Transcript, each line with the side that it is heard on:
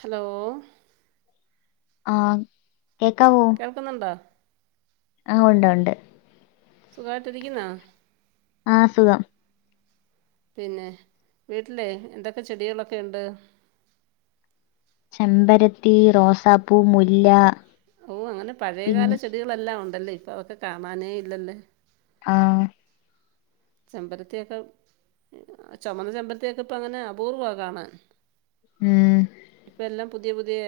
right: Hello?
left: ആഹ് കേക്കാവോ?
right: കിട്ടുന്നുണ്ടോ?
left: ആഹ് ഉണ്ട് ഉണ്ട്.
right: സുഖായിട്ടിരിക്കുന്നാ.
left: ആഹ് സുഖം.
right: പിന്നെ വീട്ടില് എന്തൊക്കെ ചെടികളൊക്കെ ഉണ്ട്.
left: ചെമ്പരത്തി, റോസാപ്പൂ, മുല്ല.
right: ഓഹ് അങ്ങനെ
left: പിൻ
right: പഴയകാല ചെടികളെല്ലാം ഉണ്ടല്ലേ ഇപ്പ അവക്കെ കാണാനേ ഇല്ലല്ലേ.
left: ആഹ്
right: ചെമ്പരത്തിയക്കെ ചുമന്ന ചെമ്പരത്തിയൊക്കെ ഇപ്പ അങ്ങനെ അപൂർവ്വമാ കാണാൻ.
left: ഉം
right: ഇപ്പ എല്ലാം പുതിയ പുതിയ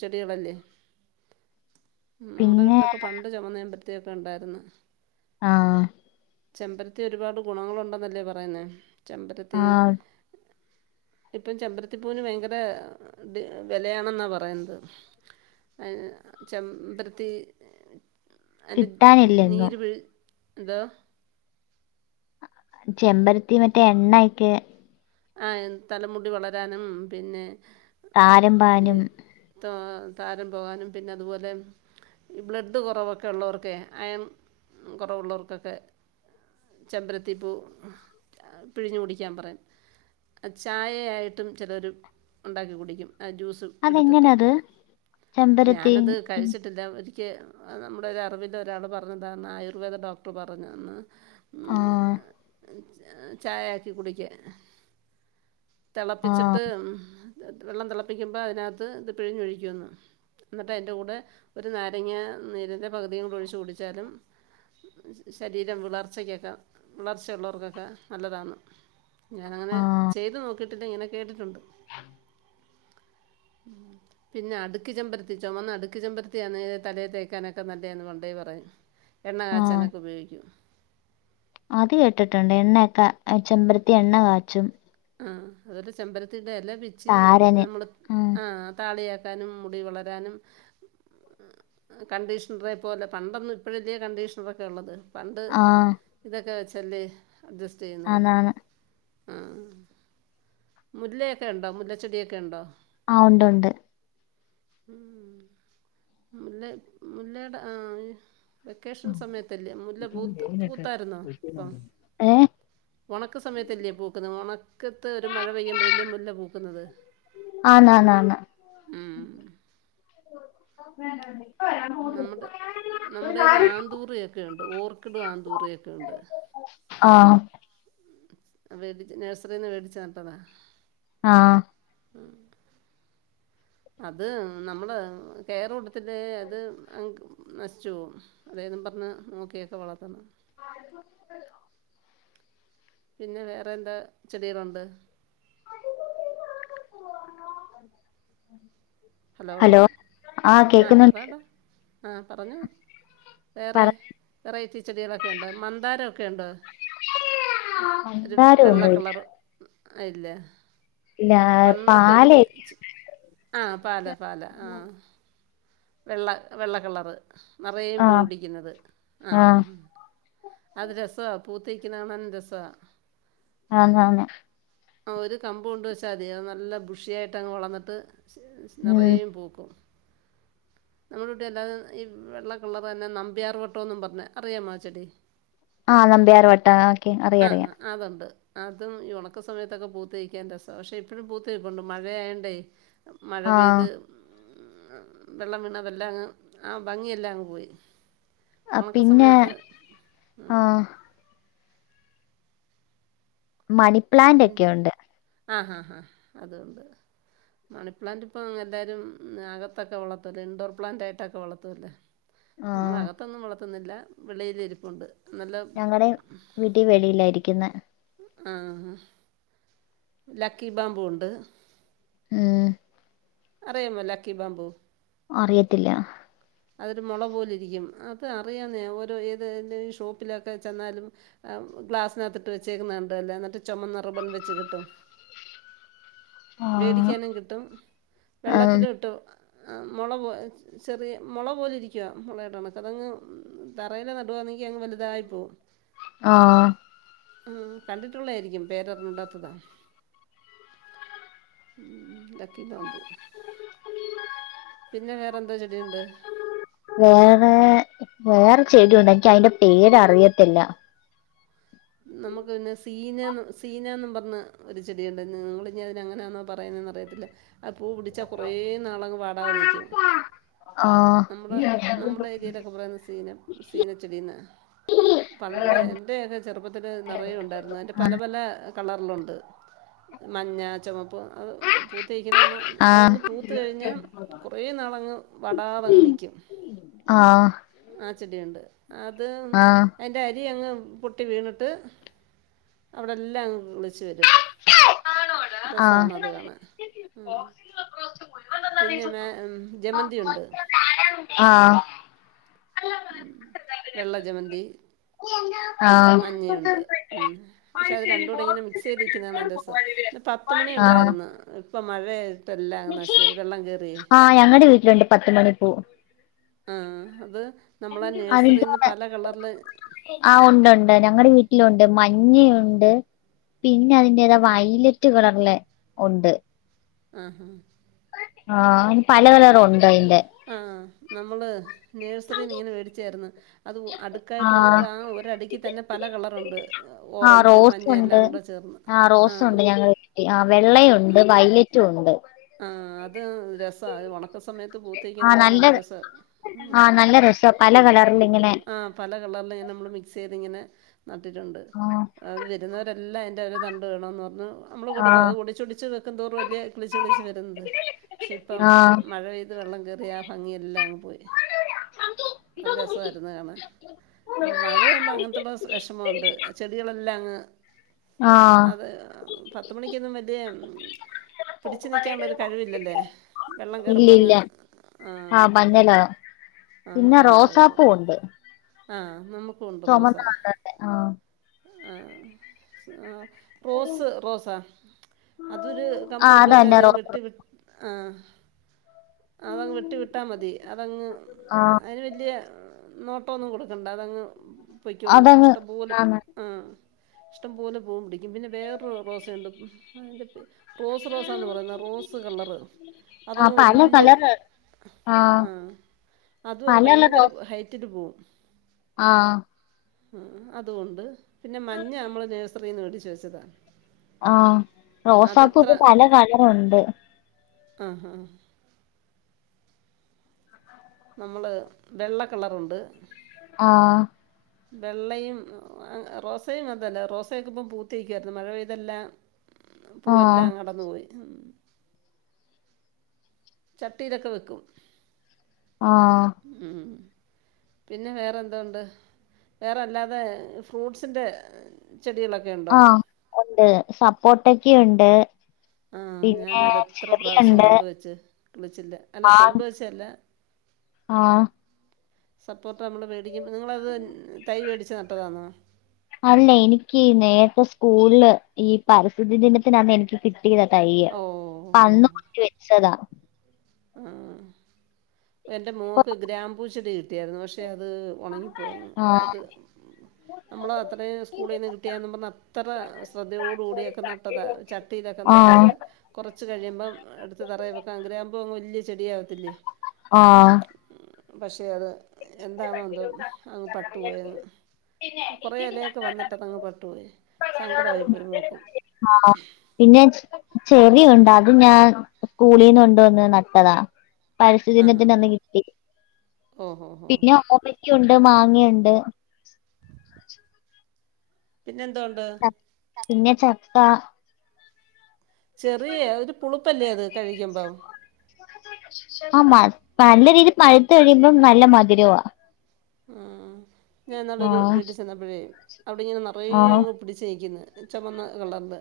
right: ചെടികളല്ലേ? നമ്മുടെ
left: പിന്നെ
right: വീട്ടിലൊക്കെ പണ്ട് ചുമന്ന ചെമ്പരത്തൊക്കെ ഉണ്ടായിരുന്നു.
left: ആഹ്
right: ചെമ്പരത്തി ഒരുപാട് ഗുണങ്ങളുണ്ടെന്നല്ലേ പറയുന്നെ. ചെമ്പരത്തി
left: ആഹ്
right: ഇപ്പം ചെമ്പരത്തിപ്പൂന് ഭയങ്കര വിലയാണെന്നാ പറയുന്ന്. ചമ്പരത്തി. അയ്ന്റെ
left: കിട്ടാനില്ലെങ്ങും
right: നീര് പിഴ് എന്തോ
left: ചെമ്പരത്തി മറ്റേ എണ്ണയിക്ക്.
right: ആഹ് തലമുടി വളരാനും. പിന്നെ
left: താരമ്പാനും.
right: ത താരൻ പോകാനും. പിന്നെ അതുപോലെ ഈ ബ്ലഡ് കുറവൊക്കെ ഉള്ളവർക്കെ അയണ് കുറവുള്ളവർക്കൊക്കെ. ചെമ്പരത്തിപൂ പിഴിഞ് കുടിക്കാൻ പറയും ചായയായിട്ടും ചിലർ ഉണ്ടാക്കി കുടിക്കും. ആഹ് ജ്യൂസ്. എടുത്തിട്ട്
left: അതെങ്ങനാത് ചെമ്പരത്തി
right: ഞാനത് കഴിച്ചിട്ടില്ല. എക്ക് നമ്മുടെ ഒ ഒരു അറിവില് ഒരാൾ പറഞ്ഞതാന്ന് ആയുർവേദ ഡോക്ടർ പറഞ്ഞുതന്ന്. ഉം
left: ആഹ്
right: ചായാക്കി കുടിക്ക. തിളപ്പിച്ചിട്ട്
left: ആഹ്
right: വെള്ളം തിളപ്പിക്കുമ്പോൾ അതിനകത്ത് ഇത് പിഴിഞ്ഞൊഴിക്കുമുന്ന്. എന്നിട്ട് എയിൻ്റ കൂടെ ഒരു നാരങ്ങ നീരിൻ്റെ പകുതിയും കൊണ്ട് ഒഴിച്ച് കുടിച്ചാലും. ശരീരം വിളർച്ചക്കൊക്കെ വിളർച്ചയുള്ളവർക്കൊക്കെ നല്ലതാണ്. ഞാനങ്ങനെ
left: ആഹ്
right: ചെയ്തു നോക്കിട്ടില്ല. ഇങ്ങനെ കേട്ടിട്ടുണ്ട്.
left: [unintelligible]
right: ഉം പിന്നെ അടുക്കി ചെമ്പരത്തി ചുമന്ന അടുക്കി ചെമ്പരത്തിയന്നെ തലയെ തേക്കാനൊക്കെ നല്ലയന്ന് പണ്ടെ പറയും. എണ്ണ
left: ആഹ്
right: കാച്ചാനൊക്കെ ഉപയോഗിക്കും.
left: അത് കേട്ടിട്ടുണ്ട് എണ്ണയൊക്കെ ചെമ്പരത്തി എണ്ണ കാച്ചും.
right: ആഹ് അതുപോലെ ചെമ്പരത്തീടെ എല പിച്ചി
left: താരന്
right: നമ്മള്
left: ഉം
right: ആഹ് താളി തേക്കാനും മുടി വളരാനും. കണ്ടീഷണറെ പോലെ പണ്ടൊന്നും ഇപ്പഴല്ലേ കണ്ടീഷണറൊക്കെ ഒള്ളത്. പണ്ട്
left: ആഹ്
right: ഇതൊക്കെ വെച്ചല്ലേ അഡ്ജസ്റ്റ് ചെയ്യുന്നത്
left: ആന്നാന്ന്
right: ആഹ് മുല്ലയൊക്കെ ഇണ്ടോ മുല്ലച്ചെടിയൊക്കെ ഇണ്ടോ?
left: ആഹ് ഒണ്ട് ഒണ്ട്.
right: ഉം മുല്ല മുല്ലേടെ ആഹ് വെക്കേഷൻ സമയത്തല്ലേ മുല്ല പൂത്ത് പൂത്തായിരുന്നോ ഇപ്പം
left: ഏഹ്
right: ഒണക്ക് സമയത്തല്ലേ പൂക്കുന്നത് ദണക്കത്ത് ഒരു മഴ പെയ്യുമ്പഴല്ലേ മുല്ല പൂക്കുന്നത്.
left: ആന്നാന്ന്
right: ഉം. ഉം നമ്മടെ നമ്മടെല് ആന്തൂറിയെക്കെ ഇണ്ട് ഓർക്കിഡും ആന്തൂറിയൊക്കെ ഇണ്ട്
left: ആഹ്
right: വേടി നഴ്സറീന്ന് വേടിച്ച് നട്ടതാ
left: ആഹ്
right: ഉം അത് നമ്മള് കെയറ് കൊടുത്തില്ലേ അത് നശിച്ചു പോവും അതേന്നും പറഞ്ഞ് നോക്കിയൊക്കെ വളത്തണം
left: ആ [unintelligible]
right: പിന്നെ വേറെ എന്താ ചെടികളൊണ്ട്
left: ഉ [unintelligible]
right: ഹലോ ആഹ് പറയെടാ ആഹ് പറഞ്ഞോ വേറെ
left: പറ
right: വെറൈറ്റി ചെടികളൊക്കെ ഇണ്ടോ മന്താരമൊക്കെ ഇണ്ടോ ഒരു വെള്ള
left: മന്താരൊന്നുല്ല
right: കളറ് അയില്ലേ
left: ഇല്ല
right: പണ്ടത്തെ ഒര്
left: പാല്
right: ചെ ആഹ് പാല പാല ആഹ് വെള്ള വെള്ള കളറ് നറയേം പൂ
left: ആഹ്
right: പിടിക്കുന്നത് ആഹ് ആഹ് ആഹ് അത് രസവാ പൂത്ത് നിക്കുന്നെ കാണാനും രസവാ
left: ആന്നാന്ന്
right: ആഹ് ഒരു കമ്പ് കൊണ്ട് വെച്ചാതി അത് നല്ല ബുഷിയായിട്ട് അങ്ങ് വളർന്നിട്ട്
left: ഉം
right: നെറയേം പൂക്കും നമ്മടെ ഇവിടെ അല്ലാതെ ഈ വെള്ള കളറ് തന്നെ നമ്പിയാർ വട്ടവെന്നും പറഞ്ഞ് അറിയാമോ ആ ചെടി
left: ആഹ് നമ്പ്യാർ വട്ടം ഓക്കെ അറിയാ അറിയാ
right: അതൊണ്ട് അതും ഈ ഒണക്ക സമയത്തൊക്കെ പൂത്ത് നിക്കാൻ രസവാ പക്ഷെ ഇപ്പഴും പൂത്ത് നിപ്പൊണ്ട് മഴയായോണ്ടേ മഴ പെയ്ത്
left: ആഹ്
right: വെള്ളം വീണതെല്ലാം അങ്ങ് ആ ഭംഗിയെല്ലാം അങ്ങ് പോയി ഒണക്ക
left: പിന്നെ
right: സമയത്ത് ഉം
left: ആഹ് മണിപ്ലാൻ്റൊക്കെയൊണ്ട്
right: ആഹ് ആഹ് അതു ഒണ്ട് മണിപ്ലാന്റ് ഇപ്പ എല്ലാരും അകത്തൊക്കെ വളത്തുവല്ലേ ഇൻഡോർ പ്ലാന്റയിട്ടൊക്കെ വളത്തുവല്ലോ
left: ആഹ്
right: നമ്മളകത്തൊന്നും വളത്തുന്നില്ല വെളിയിലിരിപ്പൊണ്ട്
left: ഞങ്ങടേം വീട്ടി വെളിയിലായിരിക്കുന്നെ
right: ആഹ് ലക്കി ബാമ്പൂവൊണ്ട്
left: ഏഹ്
right: അറിയാമ്മോ ലക്കി ബാംബൂ
left: അറിയത്തില്ലാ
right: [unintelligible] അതൊരു മൊള പോലിരിക്കും അത് അറിയാന്നേ ഓരോ ഏത് ഈ ഷോപ്പിലൊക്കെ ചെന്നാലും ആഹ് ഗ്ലാസിനകത്തിട്ട് വെച്ചേക്കുന്ന കണ്ടല്ലേ എന്നിട്ട് ചുമന്ന റിബൺ വെച്ച് കെട്ടും
left: ആഹ്
right: വേടിക്കാനും കിട്ടും
left: ആഹ്
right: വെള്ളത്തില്ട്ട് മൊള ചെറിയ മൊള പോലെ ഇരിക്കുവ മൊളേടെ കണക്ക് അതങ്ങ് തറയിലെ നടുവാണെങ്കിൽ അങ്ങ് വലുതായിപ്പോകും [unintelligible]
left: ആഹ്
right: ആഹ് കണ്ടിട്ടുള്ളത് ആയിരിക്കും പേരെറിഞ്ഞൂടാത്തതാ ഉം ലക്കി ബാംമ്പൂ
left: ഉ ഉ [unintelligible]
right: പിന്നെ വേറെന്താ ചെടിയുണ്ട്
left: വേറെ വേറെചെടിയുണ്ട് എനിക്ക് അതിന്റെ പേര് അറിയത്തില്ല
right: നമുക്ക് പിന്നെ സീന സീനാന്ന് പറഞ് ഒരു ചെടിയുണ്ട് നിങ്ങള് ഇനി അതിനെ എങ്ങനാന്നോ പറയുന്നന്നറിയത്തില്ല ആ പൂ പിടിച്ചാ കൊറേ നാളങ്ങ് വാടാതെ നിക്കും
left: ആഹ്
right: നമ്മുടെ നമ്മുടെ ഏരിയലൊക്കെ പറയുന്ന സീന സീനച്ചെടിന്നാ പണ്ട് എന്റെയൊക്കെ ചെറുപ്പത്തിൽ നിറയെ ഉണ്ടായിരുന്നു. അതിന്റെ പല പല കളറിലുണ്ട്. മഞ്ഞ, ചുവപ്പ്, അത് പൂത്തു നിൽക്കുന്നത് കാണാ
left: ആഹ്
right: അഹ് ഒന്ന് പൂത്ത് കഴിഞ്ഞാൽ കുറേ നാളങ്ങ് വടാതങ്ങ് നിൽക്കും.
left: ആഹ്
right: ആ ചെടിയുണ്ട് അത്
left: ആഹ്
right: അയ്ന്റെ അരിയങ്ങ് പൊട്ടി പൊട്ടി വീണിട്ട് അവിടെ എല്ലാം അങ്ങ് കിളിച്ചു വരും.
left: ആഹ്
right: രസവാണ് അത് കാണാൻ ഉം. പിന്നെ മേ ഉം ജമന്തി ഉണ്ട്.
left: ആഹ്
right: ഉം വെള്ള ജമന്തി.
left: ആഹ്
right: മഞ്ഞയുണ്ട് ഉം പക്ഷെ അത് രണ്ട് കൂടെ ഇങ്ങനെ മിക് സൈതിക്കുന്ന കാണാ രസ പിന്നെ പത്തുമണി
left: ആഹ്
right: ഉണ്ടായിരുന്നു ഇപ്പം മഴയ ഇപ്പം എല്ലാം അങ്ങ് നശിച്ച് പോയി വെള്ളം കേറിയേ
left: ആഹ് ഞങ്ങടെ വീട്ടി രണ്ട് പത്ത് മണി പൂ
right: ആഹ് അത് നമ്മളെ
left: അതിന്റെ
right: നേഴ്സറിൽന്ന് പല കളറില്
left: ആഹ് ഉണ്ട്ണ്ട് ഞങ്ങടെ വീട്ടിലുണ്ട് മഞ്ഞയുണ്ട്. പിന്നെ അതിന്റേതാ വയലറ്റ് കളറില് ഉണ്ട്.
right: ആഹാ
left: ആഹ് അയ്ന് പല കളറും ഉണ്ട് അയ്ന്റെ
right: ആഹ് നമ്മള് നേഴ്സറീന്ന് ഇങ്ങനെ മേടിച്ചായിരുന്നു. അതും അടുക്കായിട്ട്
left: ആഹ്
right: വന്നിട്ട് ആ ഒരടുക്ക് തന്നെ പല കളറുണ്ട് ഓറഞ്ച് മഞ്ഞ എല്ലാം കൂടെ ചേർന്ന്.
left: ആഹ് റോസ്
right: ആ
left: ഉണ്ട് ഞ ആഹ് വെള്ളയുണ്ട് വയലറ്റും ഉണ്ട്.
right: ആഹ് അതാ രസ സാ ഒണക്ക് സമയത്ത് പുത്തു നിൽക്കുന്നത് കാണാൻ നല്ല രസാ ആഹ്
left: ആ നല്ല രസ പല കളറിൽ ഇങ്ങനെ
right: ആഹ് പല കളറില് ഇങ്ങനെ നമ്മള് മിക്സ് ചെയ്ത് ഇങ്ങനെ നട്ടിട്ടുണ്ട്
left: ആ
right: വരുന്നവരെല്ലാം അയ്ന്റെ ഒരു തണ്ട് വെണോന്ന് പറഞ്ഞ് നമ്മള്
left: ആ
right: കൊടുക്കും അത് ഒടിച്ച് ഒടിച്ച് വെക്കുന്തോറു അല്ലേ അത് കിളിച്ച് കിളിച്ച് ച്ച് വരുന്നത്. പക്ഷേ ഇപ്പം
left: ആ
right: മഴ പെയ്ത് വെള്ളം കയറിയ ആ ഭംഗിയെല്ലാം അങ്ങ് പോയി. അത് രസായിരുന്നു കാണാൻ ഉം [unintelligible] മഴ പെയുമ്പോ അങ്ങനത്തുള്ള വിഷമം ഉണ്ട് ചെടികളെല്ലാംങ്ങ്
left: ആ
right: അത് പത്ത് മണിക്കൊന്നും വലിയ പിടിച്ച് നിൽക്കാനുള്ളൊരു കഴിവില്ലല്ലേ വെള്ളം കയറുമ്പോൾ
left: ഇല്ലില്ല
right: അങ്ങ് ആ പോവും. ആ
left: പിന്നെ
right: പർഞ്ഞതായിപ്പോ
left: റോസാപ്പൂ ഉണ്ട്.
right: ആ നമുക്കു ഉണ്ട് റോസ
left: ചുമന്ന കളറിന്റെ ആ
right: ആഹ് റോസ് റോസാ അതൊരു
left: ആ
right: കമ്പ് കൊണ്ട് വച്ചാൽ
left: അതന്നെ
right: അധികം
left: റോസ്
right: വെട്ടി ആഹ് അതങ്ങ് വെട്ടി വിട്ടാൽ മതി അതങ്ങ്
left: ആ
right: അതിന് വലിയ നോട്ടമൊന്നും കൊടുക്കണ്ട അതങ്ങ് പൊയ്ക്കോളും
left: അതങ്ങ്
right: ഇഷ്ടം പൊലെ
left: ആന്ന്
right: ആ ഇഷ്ടം പൊലെ പൂവ് പിടിക്കും പിന്നെ വേറൊരു റോസ് ഉണ്ട് അതിൻ്റെ റോസ് റോ [unintelligible] പറയുന്നത് റോസ് കളറ്
left: ആ
right: അതങ്ങ്
left: പല
right: വലിയ
left: കളറ്
right: ആ അതും അങ്ങ്
left: പലകളർ
right: ഭയങ്കര
left: റോസ്
right: ഹൈറ്റിൽ പോവും.
left: ആ
right: ആ അതു ഉണ്ട് പിന്നെ മഞ്ഞ നമ്മള് നേഴ്സറിന്ന് മേടിച്ച് വെച്ചതാ.
left: ആഹ് റോസാപ്പൂ ഇപ്പ പല കളറുണ്ട്.
right: ഹാ ഹാ നമ്മള് വെള്ളക്കളറുണ്ട്.
left: ആഹ്
right: വെള്ളയും റോസയും അതല്ല റോസൊക്കെ ഇപ്പം പൂത്തിയിരുക്കാ യിരുന്നു മഴ പെയ്തെല്ലാം.
left: ആ
right: പൂവെല്ലാം അടർന്നു പോയി. ചട്ടിലൊക്കെ വെക്കും.
left: ആഹ്
right: ഉം പിന്നെ വേറെ എന്തോണ്ട് വേറെല്ലാതെ ഫ്രൂട്ട്സിൻ്റെ ചെടികളൊക്കെ ഉണ്ടോ
left: ആഹ് ഉണ്ട് സപ്പോട്ടൊക്കെ ഉണ്ട്
right: ആ
left: പിന്നെ
right: ഞാനത് എത്ര പ്രാവശ്യം
left: ചെറിയുണ്ട്
right: കൊണ്ട് വെച്ച് കിളിച്ചില്ല അല്ല കൊണ്ട് വച്ചല്ല
left: ആഹ്
right: സപ്പോട്ട നമ്മൾ മേടിക്കുമ്പൾ നിങ്ങളത് തൈ മേടിച്ച് നട്ടതാണോ
left: അല്ല എനിക്ക് നേരത്തെ സ്കൂളില് ഈ പരിസ്ഥിതി ദിനത്തിനാണ് എനിക്ക് കിട്ടിയതാ തയ്യെ
right: ഓ
left: അന്ന് കുത്തി വെച്ചതാ
right: ആഹ് എൻ്റെ മോക്ക് ഗ്രാപൂച്ചെടി കിട്ടിയായിരുന്നു പക്ഷേ അത് ഉണങ്ങിപ്പോയ അത്
left: ആ
right: നമ്മൾ അത്രയും സ്കൂളിൽ നിന്ന് കിട്ടിയാെന്ന് പറഞ്ഞ അത്ര ശ്രദ്ധയോട കൂടിയൊക്കെ നട്ടതാണ് ചട്ടിയിലൊക്കെ
left: ആഹ്
right: നട്ടിട്ട് കുറച്ച് കഴിയുമ്പം എടുത്ത് തറയി വെക്കാം അങ്ങനെആകുമ്പോൾ അങ് വലിയ ചെടിയ ആകത്തില്ലേ
left: ആഹ്
right: പക്ഷെ അത് എന്താണ എന്തോ അങ്ങ് പട്ടുപോയങ്ങ് കുറെേഇലയൊക്കെ വന്നിട്ട് അങ്ങ് പട്ടു പോയി സങ്കടമായി പോയി മോക്ക്‌.
left: ആണോ പിന്നെ ചെറിയുണ്ട് അതും ഞാൻ സ്കൂളീന്ന് കൊണ്ടുവന്ന് നട്ടതാ. പരസ്ഥി
right: ആ ഹാ
left: ദിനത്തിന് അന്ന് കിട്ടി
right: ഓഹോ ഹോ
left: പിന്നെ ഓമയ്ക്ക ഉണ്ട് മാങ്ങയുണ്ട്
right: പിന്നെ എന്തൊണ്ട്
left: ച- പിന്നെ ചക്ക
right: ചെറി ഒരു പുളുപ്പല്ലേ അത് കഴിക്കുമ്പം
left: ആ നല്ല രീതിൽ പഴുത്ത് കഴിയുമ്പം നല്ല മധുരവാ
right: ആഹ ഞാൻ ഇന്നാളൊരു
left: ആഹ്
right: വീട്ടിൽ ചെന്നപ്പോഴേ അവിടെ ഇങ്ങനെ നറയെ
left: ആഹ്
right: അങ്ങ് പിടിച്ച് രിക്കുന്നു ചുമന്ന കളറില്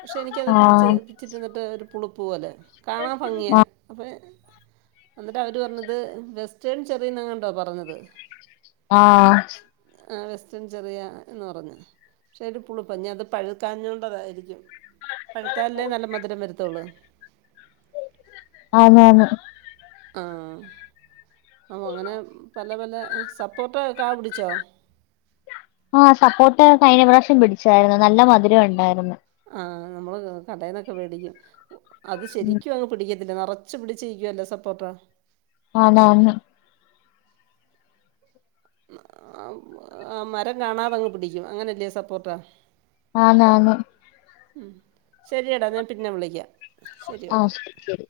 right: പക്ഷേ എനിക്കത് പിടിച്ച്
left: ആഹ്
right: പിച്ചി തിന്നിട്ട് ഒരു പുളുപ്പ് പോലെ കാണാ ഭംഗിയാ
left: ആഹ്
right: അപ്പോൾ എന്നിട്ട് അവർ പറഞ്ഞത് വെസ്റ്റേൺ ചെറിയന്നങ്ങണ്ട പറഞ്ഞത്
left: ആഹ
right: ആഹ വെസ്റ്റേൺ ചെറിയ എന്ന് പറഞ്ഞു. പക്ഷേ ഒരു പുളിപ്പ് അത് പഴുക്കാഞ്ഞൊണ്ടതായിരിക്കും പഴുത്താലല്ലേ നല്ല മധുരം വരുത്തോള്ളു.
left: ആണ് ആണ്
right: ആഹ അങ്ങനെ പല പല സപ്പോർട്ട കാ പിടിച്ചോ
left: ആഹ സപ്പോട്ട കഴിഞ്ഞ പ്രാവിശ്യം പിടിച്ചായിരുന്നു. നല്ല മധുരം ഉണ്ടായിരുന്നു.
right: ആഹ നമ്മള് കടയിന്നൊക്കെ മേടിക്കും. അത്
left: ഉം
right: ശരിക്കും പിടിക്കത്തില്ല നറച്ച് പിടിച്ചിക്കുവ അല്ലേ സപ്പോർട്ട.
left: ആണ്. അയന്നെ
right: മരം കാണാതങ്ങ് പിടിക്കും അങ്ങനെയല്ലേ സപ്പോർട്ടാ
left: ആണ്. ആന്ന്.
right: ഉം ശരിയടാ ഞാൻ പിന്നെ വിളിക്കാം.
left: ആഹ ശരി ശരി